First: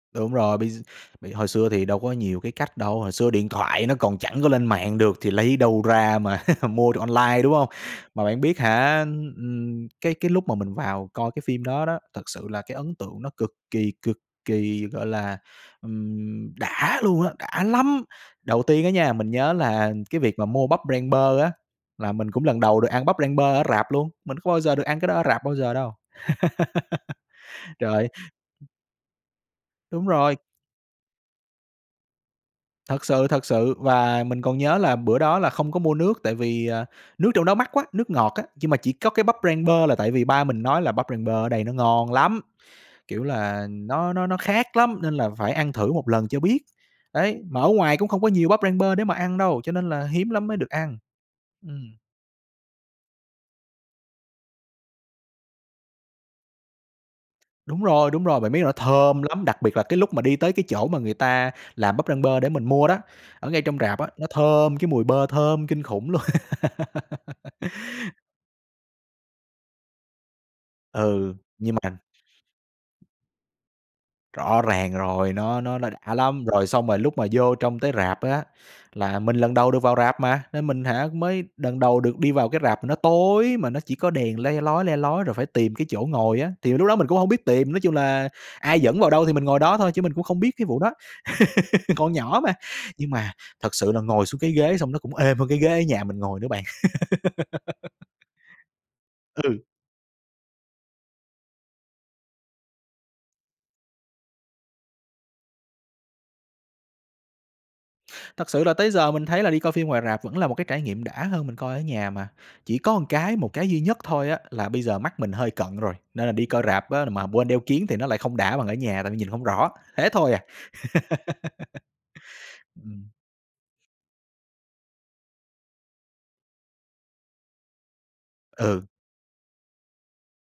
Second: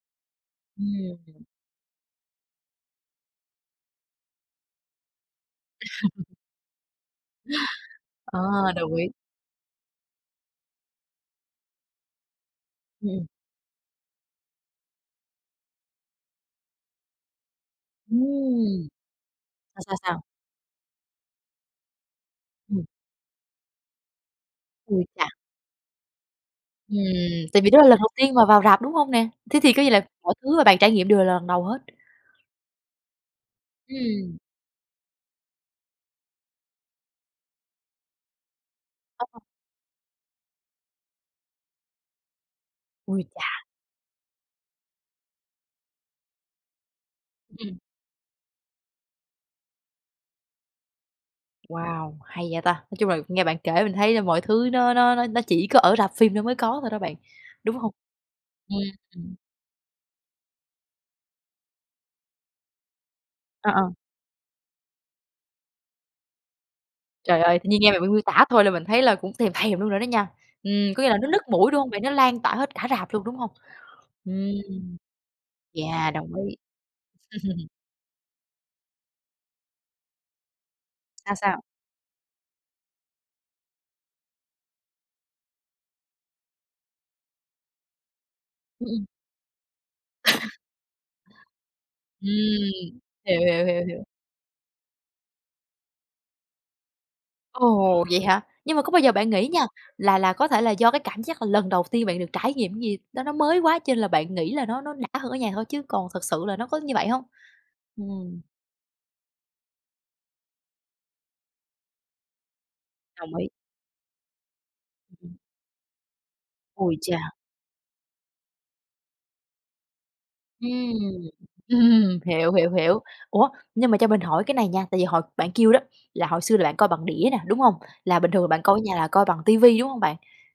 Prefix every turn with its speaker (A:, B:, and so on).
A: Đúng rồi, bây gi b
B: Ừm.
A: hồi xưa thì đâu có nhiều cái cách đâu, hồi xưa điện thoại nó còn chẳng có lên mạng được thì lấy đâu ra mà mua được online, đúng hông? Mà
B: Ờ,
A: bạn biết
B: đồng
A: hả,
B: ý.
A: ừm, cái cái lúc mà mình vào coi cái phim đó đó, thật sự là cái ấn
B: Ừ,
A: tượng
B: ừm.
A: nó cực kỳ, cực kỳ, gọi là, ừm, đã luôn á, đã lắm! Đầu tiên
B: Ừm.
A: á nha, mình nhớ
B: Sao,
A: là
B: sao,
A: cái
B: sao?
A: việc mà mua bắp rang bơ á, là mình cũng lần đầu
B: Ừm.
A: được ăn bắp rang bơ ở rạp luôn, mình có bao giờ được ăn
B: Ôi
A: cái đó ở
B: chà!
A: rạp bao giờ đâu.
B: Ừm. Tại vì đó là
A: Trời
B: lần đầu
A: ơi.
B: tiên mà vào rạp, đúng hông nè? Thế thì cái gì là
A: Đúng
B: mọi
A: rồi.
B: thứ mà bạn trải nghiệm đều là lần đầu hết.
A: Thật sự, thật sự, và
B: Ừm.
A: mình còn nhớ là bữa đó là không có mua nước, tại vì, ờ, nước trong đó mắc quá, nước ngọt á. Nhưng mà chỉ có cái bắp
B: [unintelligible]
A: rang bơ là tại vì ba mình nói là "Bắp rang bơ ở đây nó ngon lắm!"
B: Ôi
A: Kiểu
B: chà!
A: là, "nó nó nó khác lắm nên là phải ăn thử một lần cho biết." Đấy, mà ở
B: Ừm.
A: ngoài cũng không có nhiều bắp rang bơ để mà ăn đâu, cho nên là hiếm lắm mới được ăn. Ừm.
B: Wow, hay vậy ta! Nói chung là nghe bạn kể mình thấy mọi thứ nó nó nó nó chỉ có ở rạp phim nó mới có thôi đó bạn, đúng
A: Đúng
B: hông?
A: rồi, đúng rồi, bạn biết là nó thơm
B: Ừm.
A: lắm, đặc biệt là cái lúc mà đi tới cái chỗ mà người ta làm bắp rang bơ để mình mua đó, ở ngay
B: Ờ,
A: trong
B: ờ.
A: rạp á, nó thơm, cái mùi bơ thơm kinh khủng luôn!
B: Trời ơi, tự nhiên nghe bạn miêu miêu tả thôi là mình thấy là cũng thèm thèm luôn rồi đó nha. Ừm, có nghĩa là nó
A: Ừ,
B: nức mũi,
A: nhưng
B: đúng hông
A: mà
B: bạn? Nó lan toả hết cả rạp luôn, đúng hông? Ừm,
A: Rõ ràng rồi, nó nó nó đã
B: yeah, đồng
A: lắm!
B: ý.
A: Rồi xong rồi lúc mà vô trong tới rạp á, là mình lần đầu được vào rạp mà, nên mình hả,
B: Sao,
A: mới
B: sao?
A: đần đầu được đi vào cái rạp mà nó tối, mà nó chỉ có đèn le lói, le lói, rồi phải tìm cái chỗ ngồi á, thì lúc đó mình cũng hông biết tìm. Nói chung là ai
B: Ừm,
A: dẫn
B: ừm.
A: vào đâu thì mình ngồi đó thôi chứ mình cũng không biết cái vụ đó, còn nhỏ mà.
B: Ừm,
A: Nhưng mà
B: hiểu, hiểu,
A: thật
B: hiểu,
A: sự là
B: hiểu.
A: ngồi xuống cái ghế xong nó cũng êm hơn cái ghế ở nhà mình ngồi nữa bạn.
B: Ồ, vậy hả? Nhưng mà có bao giờ bạn nghĩ
A: Ừ.
B: nha, là là có thể là do cái cảm giác là lần đầu tiên bạn được trải nghiệm gì đó, nó mới quá cho lên là bạn nghĩ là nó nó đã hơn ở nhà thôi, chứ còn thực sự là nó có như vậy hông? Ừm.
A: Thật sự là tới giờ mình thấy là đi coi phim ngoài rạp vẫn là một cái trải nghiệm đã hơn mình coi ở nhà mà, chỉ có một
B: Đồng
A: cái
B: ý.
A: một cái duy nhất thôi á, là bây giờ mắt mình hơi cận rồi, nên là đi coi rạp
B: Ôi
A: á mà
B: chà.
A: quên đeo kiếng thì nó lại không đã bằng ở nhà tại vì nhìn hông rõ, thế thôi à.
B: Ừm. Hiểu, hiểu, hiểu.
A: Ừm.
B: Ủa, nhưng mà cho mình hỏi cái này nha, tại vì hồi bạn kêu đó, là hồi xưa là bạn coi bằng đĩa nè, đúng hông? Là bình thường là bạn coi ở
A: Ừ.
B: nhà là coi bằng ti vi, đúng hông bạn?